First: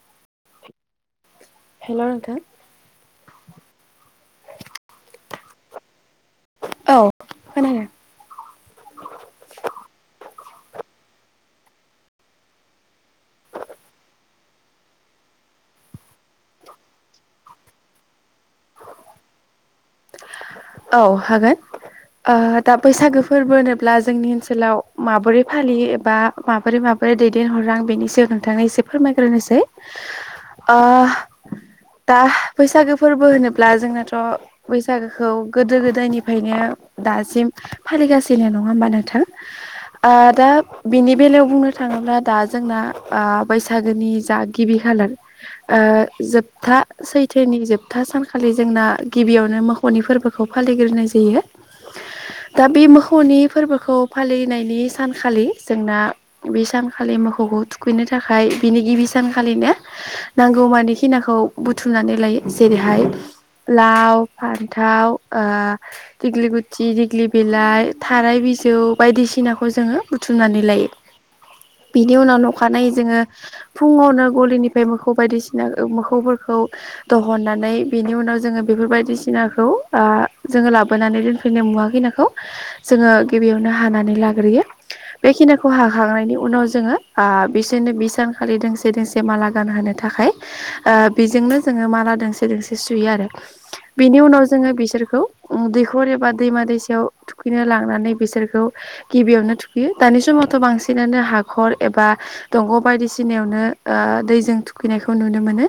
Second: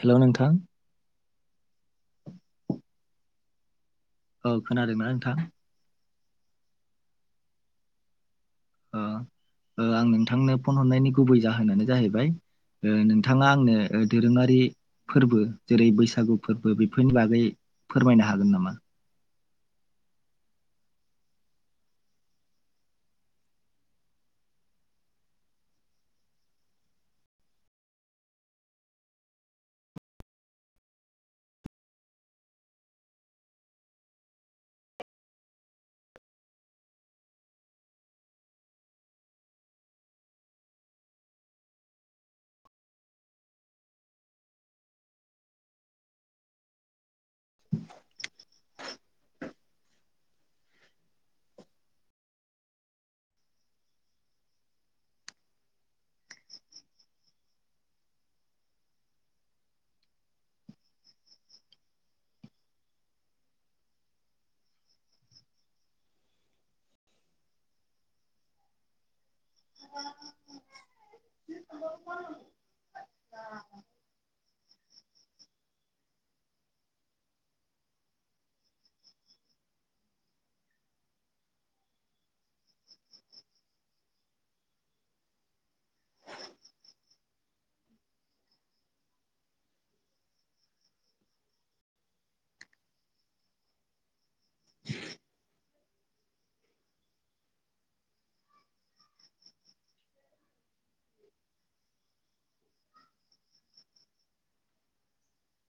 Hello नोंथां hello नोंथां औ खोनादोंमोन नोंथां औ खोनादों आं नोंथांनो फन हरनायनि गुबै जाहोनानो जाहैबाय नोंथाङा आंनो दोरोङारि फोरबो जेरै बैसागु फोरबो बेफोरनि बागै फोरमायनो हागोन नामा औ हागोन ओ दा बैसागो फोरबो होनोब्ला जोंनि ओनसोलाव माबोरै फालियो एबा माबोरै माबा र दैदेनहरां बेनि सायाव नोंथांनो एसे फोरमायग्रोनोसै ओ दा बैसागो फोरबो होनोब्ला जोंनाथ' बैसागोखौ गोदो गोदायनिफ्रायनो दासिम फालिगासिनो नङा होमबा नोंथां ओ दा बेनि बेलायाव बुंनो थाङोब्ला दा जोंना बैसागोनि जा गिबि ओ जोबथा सैथोनि जोबथा सानखालि जोंना गिबियावनो मोसौनि फोरबो बेखौ फालिग्रोनाय जायो। दा बे मोसौनि फोरबोखौ फालिनायनि सानखालि जोंना बे सानखालि बे मोखौखौ थुखैनो थाखाय बिनि गिबि सानखालिनो नांगौ मानि खिनाखौ बुथुमनानै लायो जेरैहाय लाव फान्थाव ओ दिग्लि गुथि देग्लि बिलाइ थाराय बिजौ बायदिसिनाखौ खौ जोङो बुथुमनानै लायो। बिनि उनाव अखानायै जोङो फुङावनो गलिनि ओमफ्राय मोखौ बायदिसिना मोखौफोरखौ दहननानै बेनि उनाव जोङो बेफोर बायदिसिनाखौ ओ जोङो लाबोनानै दोनफैननाय मुवाखिनिखौ जोङो गिबियावनो हानानै लाग्रोयो बेखिनिखौ हाखांनायनि उनाव जोङो ओ बिसोरनो बि सानखालि दोंसे दोंसे माला गानहोनो थाखाय थाखाय ओ बेजोंनो जोङो माला दोंसे दोंसे सुयो आरो बिनि उनाव जों जोंङो बिसोरखौ दै खर एबा दैमा दैसायाव थुखैनो लांनानै बिसोरखौ गिबियावनो थुखैयो दानि समावथ' बांसिन बिदिनो हाखर एबा दंग' बायदिसिनायावनो ओ दैजों थुखैनायखौ नुनो मोनो।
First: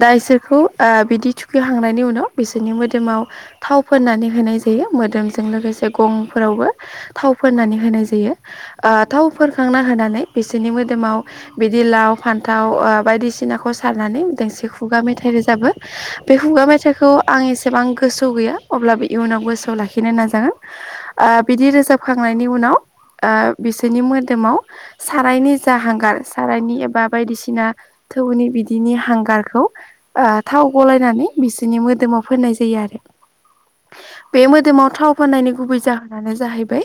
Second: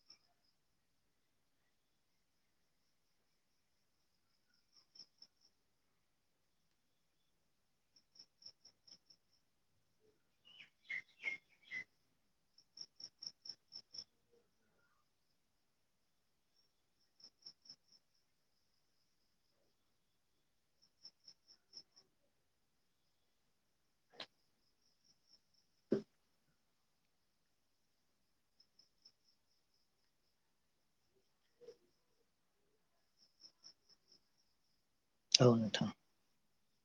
दा इसोरखौ बिदि थुखैहांनायनि उनाव खौ बिसोरनि मोदोमाव थाव फोननानै होनाय जायो मोदोमजों लोगोसे गंफोरावबो थाव फोननानै होनाय जायो ओ थाव फोनखांना होनानै बिसोरनि मोदोमाव बिदि लाव फानथाव ओ बायदिसिनाखौ सनानै दोंसे खुगा मेथाइ रोजाबो बे खुगा मेथाइ खौ आं इसेबां गोसोआव गैया अब्लाबो इयुनाव गोसोआव लाखिनो नाजागोन ओ बिदि रोजाब होखांनायनि उनाव ओ बिसोरनि मोदोमाव सारायनि जा हांगार सारायनि एबा बायदिसिना थौनि बिदिनि हांगारखौ थाव ओ गलायनानै बिनि मोदोमाव फोननाय जायो आरो। बे मोदोमाव थाव औ फोननायनि गुबै नोंथां जाहोनानो जाहैबाय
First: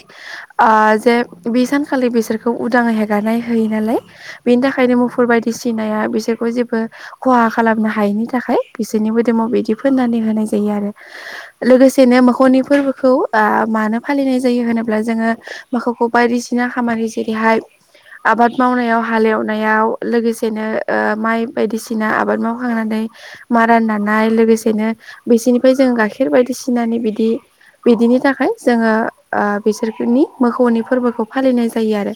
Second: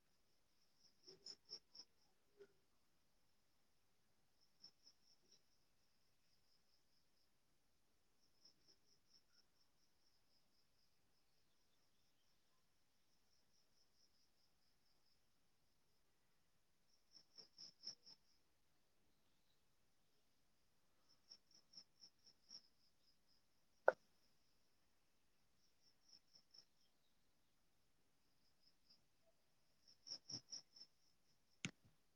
ओ जे बे सानखालि बिसोरखौ उदाङै हेगारनाय होयो नालाय, बेनि थाखायनो फोर बायदि सिनाया बिसोरखौ जेबो खहा खालामनो हायैनि थाखाय बिसोरनि मोदोमाव बिदि फोननानै होनाय जायो आरो। लोगोसेनो बे मोखौनि फोरबोखौ मानो फालिनाय जायो होनोब्ला जोङो माखौखौ बायदिसिना खामानि जेरैहाय आबाद मावनायाव हाल एवनायाव लोगोसेनो ओ माइ बायदिसिना आबाद मावखांनानै मारा नानाय लोगोसेनो बिसोरनिफ्राय जों गाइखेर बायदिसिनानै बिदि बिदिनि थाखाय जोङो ओ बिसोरनि मोखौनि फोरबोखौ फालिनाय जायो आरो।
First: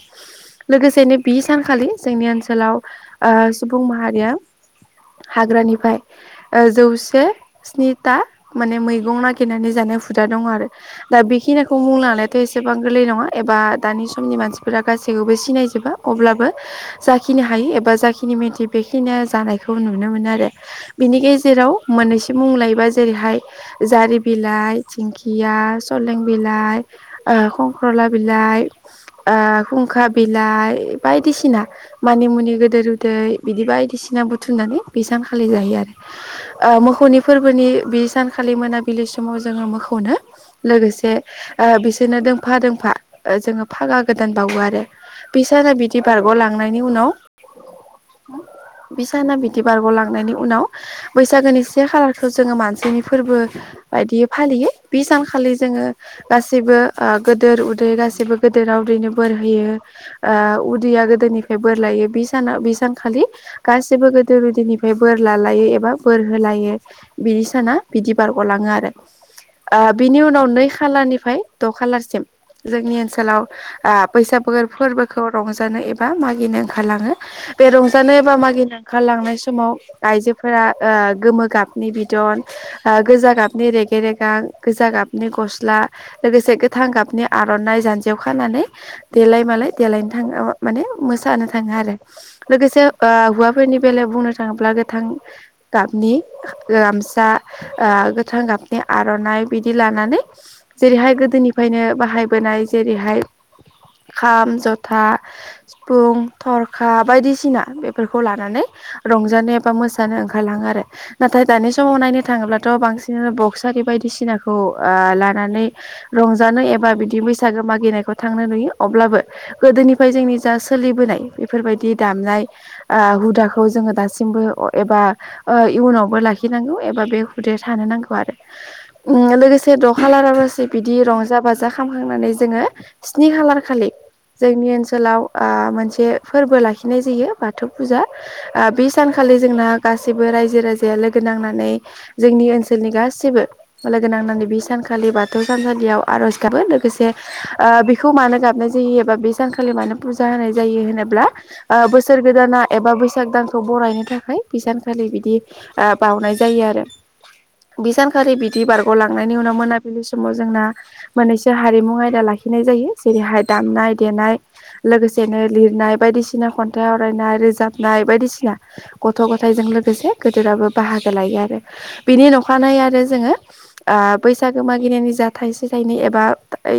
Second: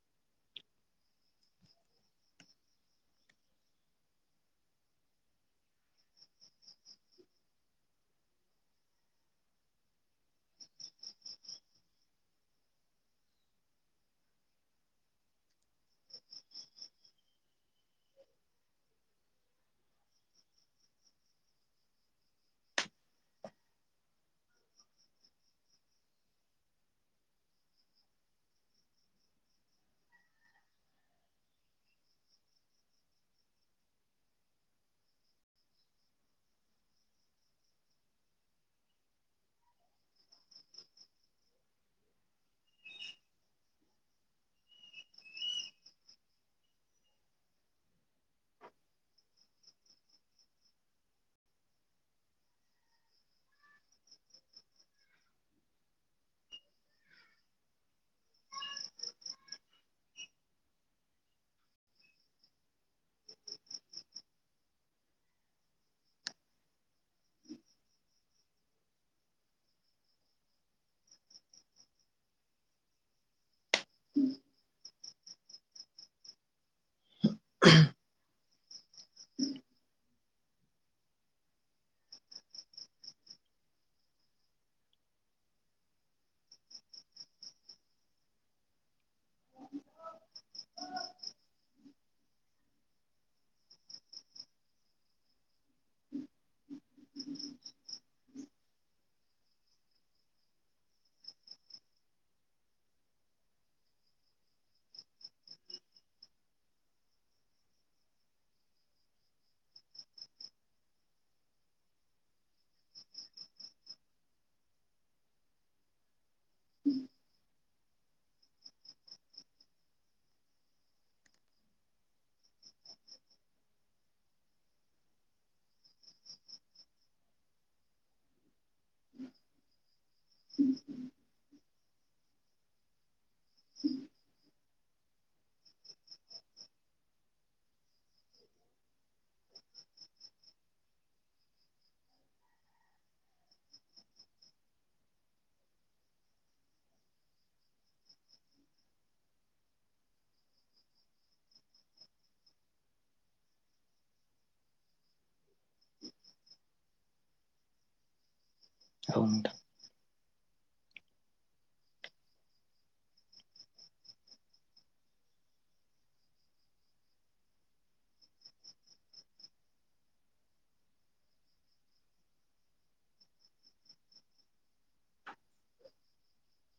लोगोसेनो बि सानखालि जोंनि ओनसोलाव ओ सुबुं माहारिया हाग्रानिफ्राय ओ जौसे स्निथा माने मैगं नागिरनानै जानाय हुदा दङ आरो दा बेखिनिखौ मुं लांनाय थायो एसेबां गोरलै नङा एबा दानि समनि मानसिफोरा गासैखौबो सिनायजोबा अब्लाबो जाखिनो हा फाय एबा जाखिनि मेथि फेखिना जानायखौ नुनो मोन आरो बिनि गेजेराव मोनै मुं लायोबा जेरैहाय जारि बिलाइ, दिंखिया, सलें बिलाइ ओ खंख्रला बिलाइ ओ खुंखा बिलाइ बायदिसिना मानि मुनि गोदेर उन्दै बिदि बायदिसिना बुथुमनानै बे सानखालि जायो आरो। ओ मोखौनि फोरबोनि बे सानखालि मोनाबिलि समाव जोङो मोखौनो लोगोसे ओ बिसोरनो दोंफा दोंफा जोङो फागा गोदान बावो आरो। बै साना बिदि बारगआव लांनायनि उनाव बिसाना बिदि बारग'लांनायनि उनाव बैसागोनि से खालार खौ जोङो मानसिनि फोरबो बायदियै फालियो बे सानखालि जोङो गासैबो ओ गोदोर उदै गासिबो गोदोराव उदैनो बोर होयो, ओ उदैया गोदोनिफ्राय बोर लायो। बि सानाव बि सानखालि गासिबो गोदो गोदोरनिफ्राय बोर लालायो एबा बोर होलायो। बिनि साना बिदि बारग' लाङो आरो। ओ बिनि उनाव नै खालारनिफ्राय द' खालारसिम जोंनि ओनसोलाव आ बैसाग फोरबोखौ रंजानो एबा मागिनो ओंखारलाङो बे रंजानो एबा मागिनो ओंखारलांनाय समाव आइजोफोरा ओ गोमो गाब नि बिदन, ओ गोजा गाबनि रेगे रेगां, गोजा गाबनि गस्ला लोगोसे गोथां गोथां गाबनि आर'नाइ जानजियाव खानानै देलाय मालाय देलायनो थाङो माने मोसानो थाङो आरो। लोगोसे हौवाफोरनि बेलायाव बुंनो थाङोब्ला गोथां गाबनि गामसा ओ गोथां गाबनि आर'नाइ बिदि लानानै जेरैहाय गोदोनिफाय नो बाहायबोनाय जेरैहाय खाम, जथा, सिफुं, थरखा बायदिसिना बेफोरखौ लानानै रंजानो एबा मोसानो ओंखारलाङो आरो। नाथाय दानि समाव नायनो थाङोब्लाथ' बांसिनानो बक्सारि बायदिसिनाखौ ओ लानानै रंजानो एबा बिदि बैसागो मा गिनायखौ थांनो नुयो अब्लाबो गोदोनिफ्राय जोंनि जा सोलिबोनाय बेफोरबायदि दामनाय ओ हुदाखौ जोङो दासिमबो एबा इयुनावबो लाखि लाखिनांगौ एबा बे हुदाया थानो नांगौ आरो। लोगोसे द' खालाराासै बिदि रंजा बाजा खखांनानै जोङो स्नि खालार खालि जोंनि ओनसो ओनोलाव ओ मोनसे फोरबो लाखिनाय जायो बाथौ ओ फुजा बे सानखालि जोंना गा गासिबो रायजो राजाया लोगो गोनांनानै जोंनि ओनसोलनि गासिबो लगोनांनानै बे सानखालि बाथौ सानसालियाव आर'ज गाबो लोगोसे ओ बेखौ मानो गाबनाय जायो एबा बे सानखालि मानो फुजा होनाय जायो होनोबा ब्ला ओ बोसोर गोदाना एबा बैसाग दानखौ बरायनो थाखाय बिानखालि बिदि ओ बावनाय जायो आरो। बिसानखारि बि दि बारग' औ लांनायनि उनाव नोंथां मोनाबिलि समाव जोंना मोननैसो हारिमु आयदा लाखिनाय जायो जेरैहाय दामनाय देनाय लोगोसेनो लिरनाय बायदिसिना खन्थाइ आवरायनाय रोजाबनाय बायदिसिना गथ' गथाय जों लोगोसे गोदोराबो बाहागो लायो आरो। बिनि नंखानायै आरो जोङो बैसागो मागिनायनि जा थाइसे थाइनै एबा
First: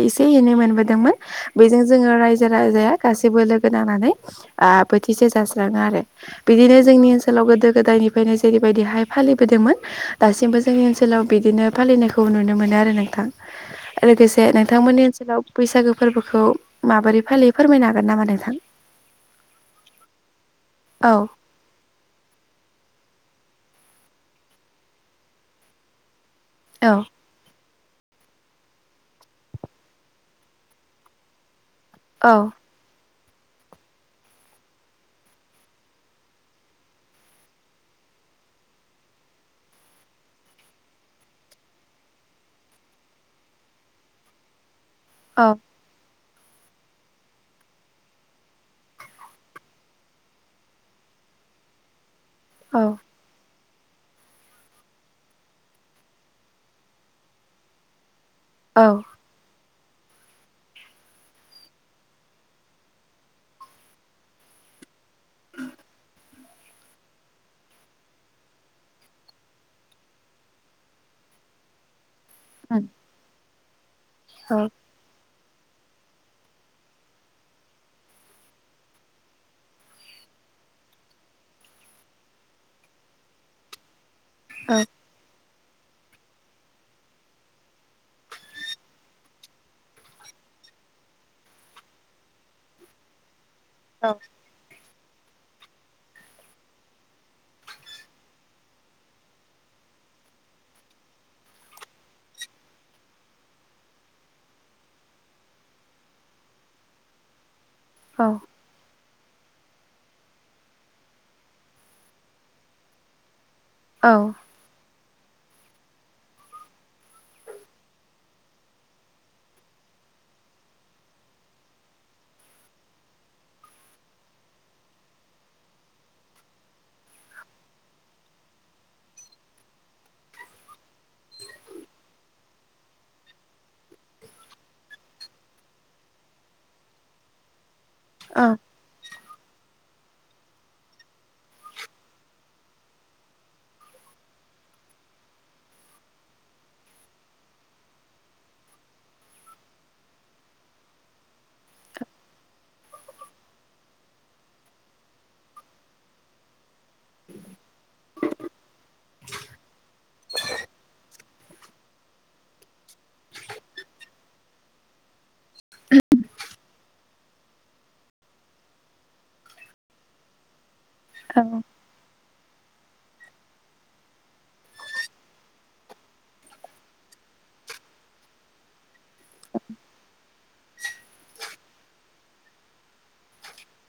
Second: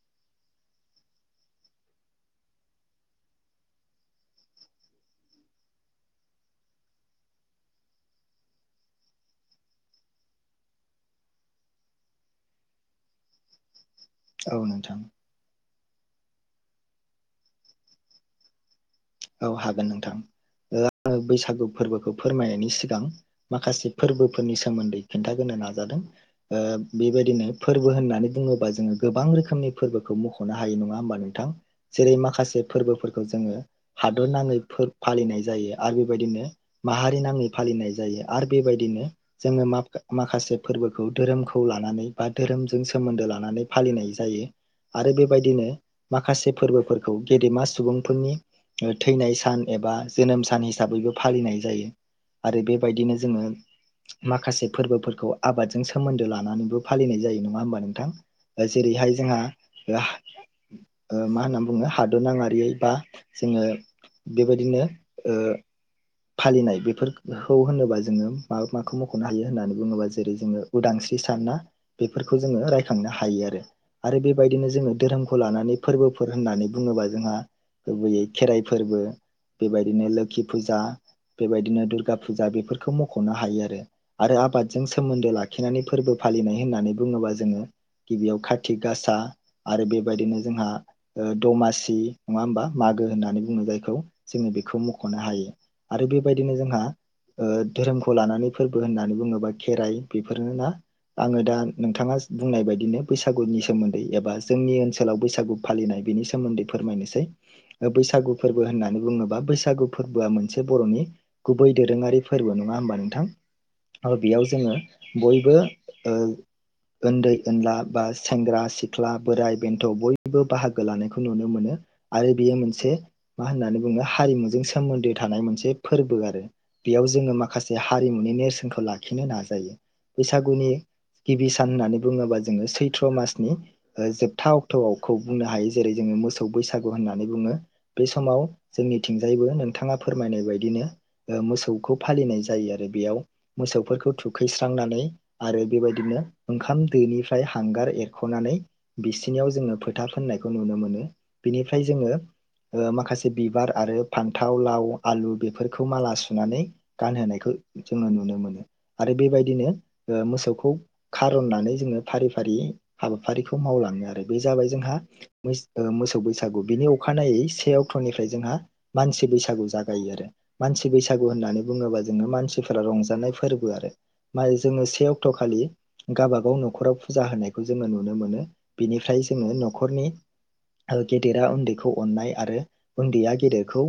एसे एनै मोनबोदोंमोन बेजों जोङो रायजो राजाया गासैबो लोगो नानानै माने ओ बोथिसे जास्राङो आरो। बिदिनो जोंनि ओनोलाव गोदायनिनो जेरै बायदिहाय फालिबोदोंमोन दासिमबो जोंनि ओनसोलाव बिदिनो फालिनायखौ नुनो मोनो आरो नोंथां। लोगोसे औ नोंथां नोंथांमोननि ओनसोलाव बैसागो फोरबोखौ माबोरै फालि फोरमायनो हागोन नामा नोंथां? औ हागोन नोंथां। ओ औ आङो बैसागो फोरबोखौ फोरमायनायनि सिगां माखासे फोरबोफोरनि सोमोन्दै खिन्थागोनो नाजादों। औ ओ बेबायदिनो फोरबो होननानै बुङोबा जोङो गोबां रोखोमनि फोरबोखौ मख'नो हायो नङा होमबा नोंथां? जेरै औ माखासे फोरबोफोरखौ जोङो हादर नाङै फो फालिनाय जायो आरो बेबायदिनो माहारि नाङै फालिनाय जायो आरो बेबायदिनो नो जोङो माखासे फोरबोखौ धोरोमखौ लानानै बा धोरोमजों सोमोन्दो लानानै फालि नाय जायो आरो औ बेबायदिनो माखासे फोरबोफोरखौ गेदेमा सुबुंफोरनि ओ थैनाय सान एबा जोनोम सान हिसाबैबो फालिनाय जायो। आरो औ बेबायदिनो जोङो माखासे फोरबोफोरखौ आबादजों सोमोन्दो लानानैबो फालिनाय जायो नङा होमबा नोंथां? ओ औ जेरैहाय जोंहा ओहा ओ मा होनना बुङो हादर नाङारियै बा जोङो बेबायदिनो ओ फालिनाय बेफोरखौ होनोबा जोङो मा माखौ मख'नो हायो होननानै बुङोबा जेरै जोङो उदां स्रि सान ना, बेफोरखौ जोङो रायखांनो हायो आरो। आरो औ बेबायदिनो जोङो धोरोम खौ लानानै फोरबोफोर होननानै बुङोबा जोंहा गुबैयै खेराइ फोरबो बेबायदिनो लोखि फुजा, बेबायदिनो दुर्गा फुजा बेफोरखौ मख'नो हायो आरो। आरो आबादजों सोमोन्दो लाखिनानै फोरबो फालिनाय होननानै बुङोबा जोङो गिबियाव कारति गासा आरो बेबायदिनो जोंहा ओ दमासि नङा होमबा? मागो होननानै बुङो जायखौ औ जोङो बेखौ मख'नो हायो आरो बेबायदिनो जोंहा ओ धोरोमखौ लानानै फोरबो होननानै बुङोबा खेराइ बेफोरनो ना? आङो दा नोंथाङा बुंनाय बायदिनो बैसागुनि सोमोन्दै एबा जोंनि ओनसोलाव बैसागु फालिनाय बिनि सोमोन्दै फोरमायनोसै। ओ औ बैसागु फोरबो होननानै बुङो बा बैसागु फोरबोआ मोनसे बर'नि गुबै दोरोङारि फोरबो नङा होमबा नोंथां? औ ओ बेयाव जोङो बयबो ओ ओन्दै ओनला बा सेंग्रा सिख्ला, बोराय बेन्थ बयबो बाहागो लानायखौ नुनो मोनो। आरो बेयो मोनसे मा होननानै बुङो हारिमुजों सोमोन्दो थानाय मोनसे फोरबो आरो। बेयाव जोङो माखासे हारिमुनि नेरसोनखौ लाखिनो नाजायो। बैसागुनि गिबि सान होननानै बुङोबा जोङो सैथ्र' मासनि जोबथा अक्टआवखौ बुंनो हायो। जेरै जों मोसौ बैसागु होननानै बुङो। बे समाव औ जोंनिथिंजायबो नोंथाङा फोरमायनाय बायदिनो ओ मोसौखौ फालिनाय जायो आरो। बेयाव मोसौफोरखौ थुखैस्रांनानै आरो बेबायदिनो ओंखाम दोनिफ्राय हांगार एरख'नानै बिसिनियाव जोङो फोथा फोननायखौ नुनो मोनो। बिनिफ्राय जोङो ओ माखासे बिबार आरो फान्थाव, लाव, आलु बेफोरखौ माला सुनानै गानहोनायखौ जोङो नुनो मोनो आरो बेबायदिनो ओ मोसौखौ खारननानै जोङो फारि फारि रि हाबाफारिखौ आरो बे जाबाय जोंहा मैस ओ मोसौ बिनि अखानायै से अक्टनिफ्राय जोंहा मानसि बैसागु जागायो आरो। मानसि बैसागु होननानै बुङोबा जोङो मानसि बोला रंजानाय फोरबो आरो। मा जोङो से अक्ट खालि गावाबागाव न'खराव फुजा होनायखौ जोङो नुनो मोनो। बिनिफ्राय जोङो न'खरनि ओ गेदेरा उन्दैखौ अननाय आरो उन्दैया गेदेरखौ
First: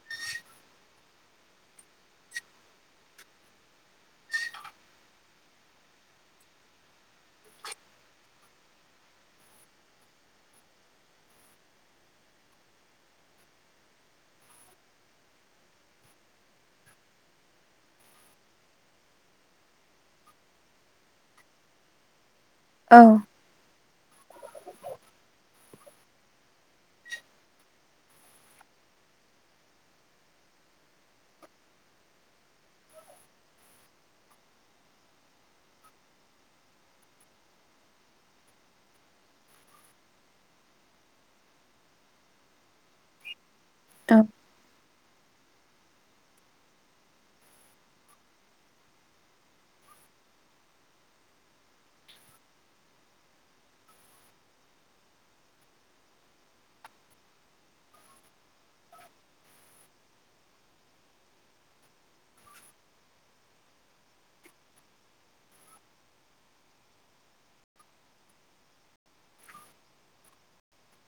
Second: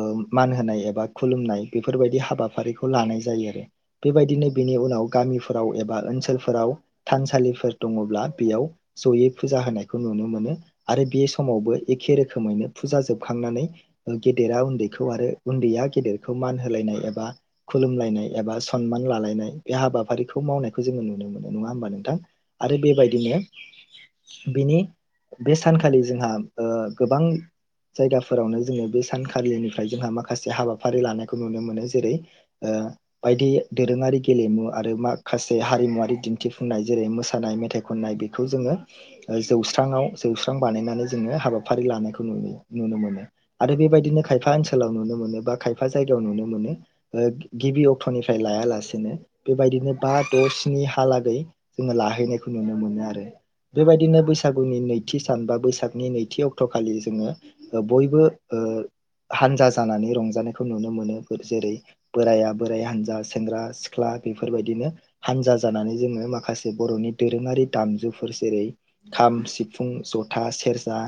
ओ मान होनाय एबा खुलुमनाय बेफोरबायदि हाबाफारिखौ लानाय जायो आरो बेबायदिनो बिनि। नि उनाव गामिफोराव एबा ओनसोलफोराव थानसालिफोर दङब्ला बेयाव जयै फुजा हो। नायखौ नुनो मोनो। आरो बे समावबो एखे रोखोमैनो फुजा जोबखांनानै गेदेरा उन्दैखौ आरो उन्दैया। गेदिरखौ मान होलायनाय एबा खुलुमलायनाय एबा सनमान लालायनाय बे हाबाफारिखौ मावनायखौ। जों नुनो मोन नङा होनबा नोंथां आरो बेबायदिनोनि बिनि। बे सानखालि जोंहा ओ गोबां। जायगाफोरावनो जोङो बे सानखालिनिफ्राय जोंहा माखासे हाबाफारि लानायखौ नुनो मोनो जेरै ओ ओ बायदि दोरोङारि गेलेमु आरो माखासे हारिमुवारि दिन्थिफुंनाय जेरै मोसानाय मेथाइ। खननाय बेखौ जोङो जौस्राङाव। जौस्रां बानायनानै जोङो हाबाफारि लानायखौ नुनो -नुनो मोनो आरो बेबायदिनो खायफा ओनसोलाव नुनो। मोनो बा खायफा जायगायाव नुनो मोनो ओ गिबि अक्टनिफ्राय लाया लासेनो बेबायदिनो बा। द' स्नि हालागै जोङो लाहैनायखौ नुनो मोनो आरो बेबायदिनो बैसागुनि नैथि सान बा बैसागनि नैथि अक्टखालि जोङो बयबो ओ। हानजा जानानै रंजानायखौ नुनो मोनो बो जेरै बोराया बोराइ हानजा सेंग्रा सिख्ला। बेफोरबायदिनो हानजा जानानै जोङो माखासे बर'नि दोरोङारि दामजुफोर जेरै। खाम सि फुं जथा सेरजा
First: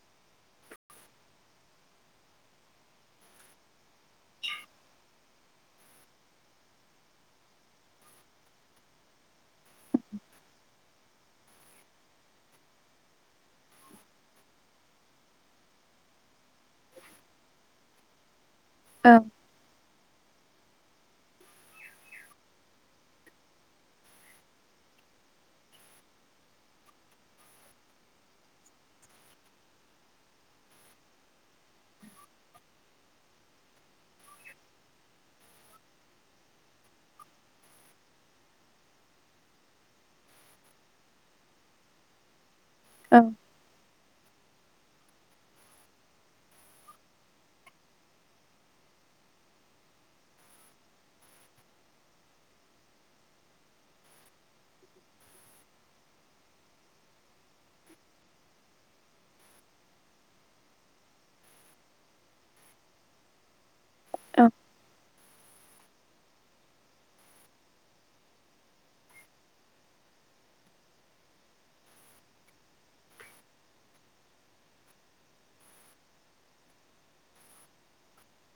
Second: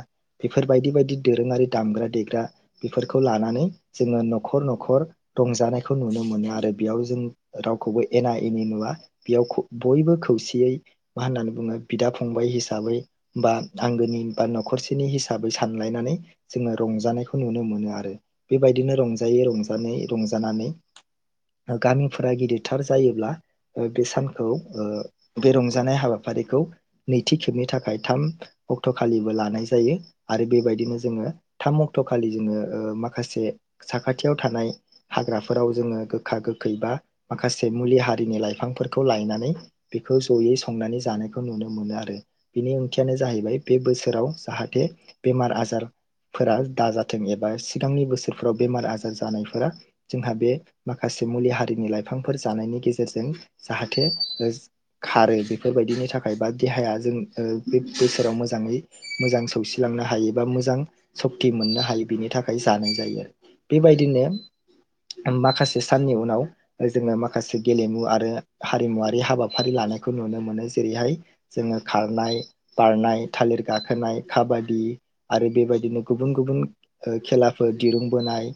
बेफोरबायायदि बायदि दोरोङारि दामग्रा देग्रा बेफोरखौ लानानै। जोङो नखर नखर रंजानायखौ नुनो मोनो आरो बेयाव जों रावखौबो एना- एनि नुवा बेयाव बयबो खौसेयै मा होननानै बुङो बिदा फंबाय हिसाबै बा आंगोनि बा न'खरसेनि हिसाबै सानलायनानै जोङो रंजानायखौ नुनो मोनो आरो। बेबायदिनो रंजायै रंजायै रंजानानै। गामिफोरा गिदिरथार जायोब्ला बे सानखौ बे रंजानाय हाबाफारिखौ नैथि खेबनि थाखाय थाम अक्ट' खालिबो लानाय जायो आरो बेबायदिनो जोङो थाम अक्ट' खालि जोङो ओ माखासे साखाथियाव थानाय हाग्राफोराव जोङो गोखा- गोखै बा माखासे मुलि हारिनि लाइफांफोरखौ लायनानै जयै संनानै जानायखौ नुनो मोनो आरो बिनि औ ओंथियानो जाहैबाय बे बोसोराव जाहाथे बेमार आजार फोर दाजाथों एबा सिगांनि बोसोरफोराव बेमार आजार जानायफोरा जोंहा बे माखासे मुलि हारिनि लाइफांफोर जानायनि गेजेरजों जाहाथे खारो बेफोरबायदिनि थाखाय बा देहाया जों ओ बे बोसोराव मोजाङै मोजां सौसिलांनो हायो बा मोजां सक्ति मोननो हायो बिनि थाखायो जानाय जायो। बेबायदिनो औ माखासे साननि उनाव जोङो माखासे गेलेमु आरो हारिमुवारि हाबाफारि लानायखौ नुनो मोनो। जेरैहाय जोङो खारनाय। बारनाय, थालिर गाखोनाय, काबादि आरो बेबायदिनो गुबुन गुबुन खेलाफोर दिरुंबोनाय,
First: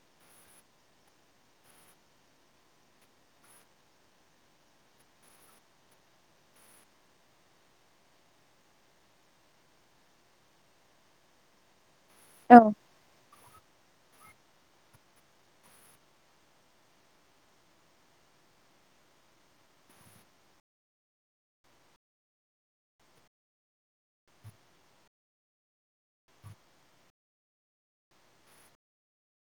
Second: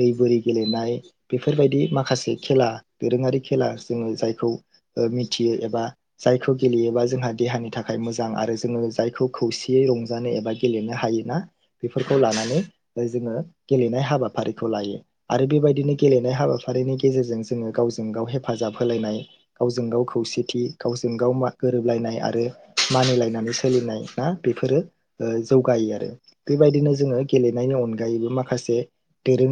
दै बोरि गेलेनाय बेफोरबायदि माखासे खेला दोरोङारि खेला जोङो जायखौ मिथियो एबा जायखौ गेलेयोबा जोंहा देहानि थाखाय मोजां आरो जोङो जायखौ खौसेयै रंजानो एबा गेलेनो हायोना बेफोरखौ औ लानानै जोङो गेलेनाय हाबाफारिखौ लायो। आरो बेबायदिनो गेलेनाय हाबाफारिनि गेजेरजों जोङो गावजों गाव हेफा जाब होलायनाय गावजों गाव खौसेथि गावजों गाव गोरोबलायनाय आरो मानिलायनानै सोलिनाय ना बेफोरो जौगायो। आरो बेबायदिनो जोङो गेलेनायनि अनगायैबो माखासे धोरोमारि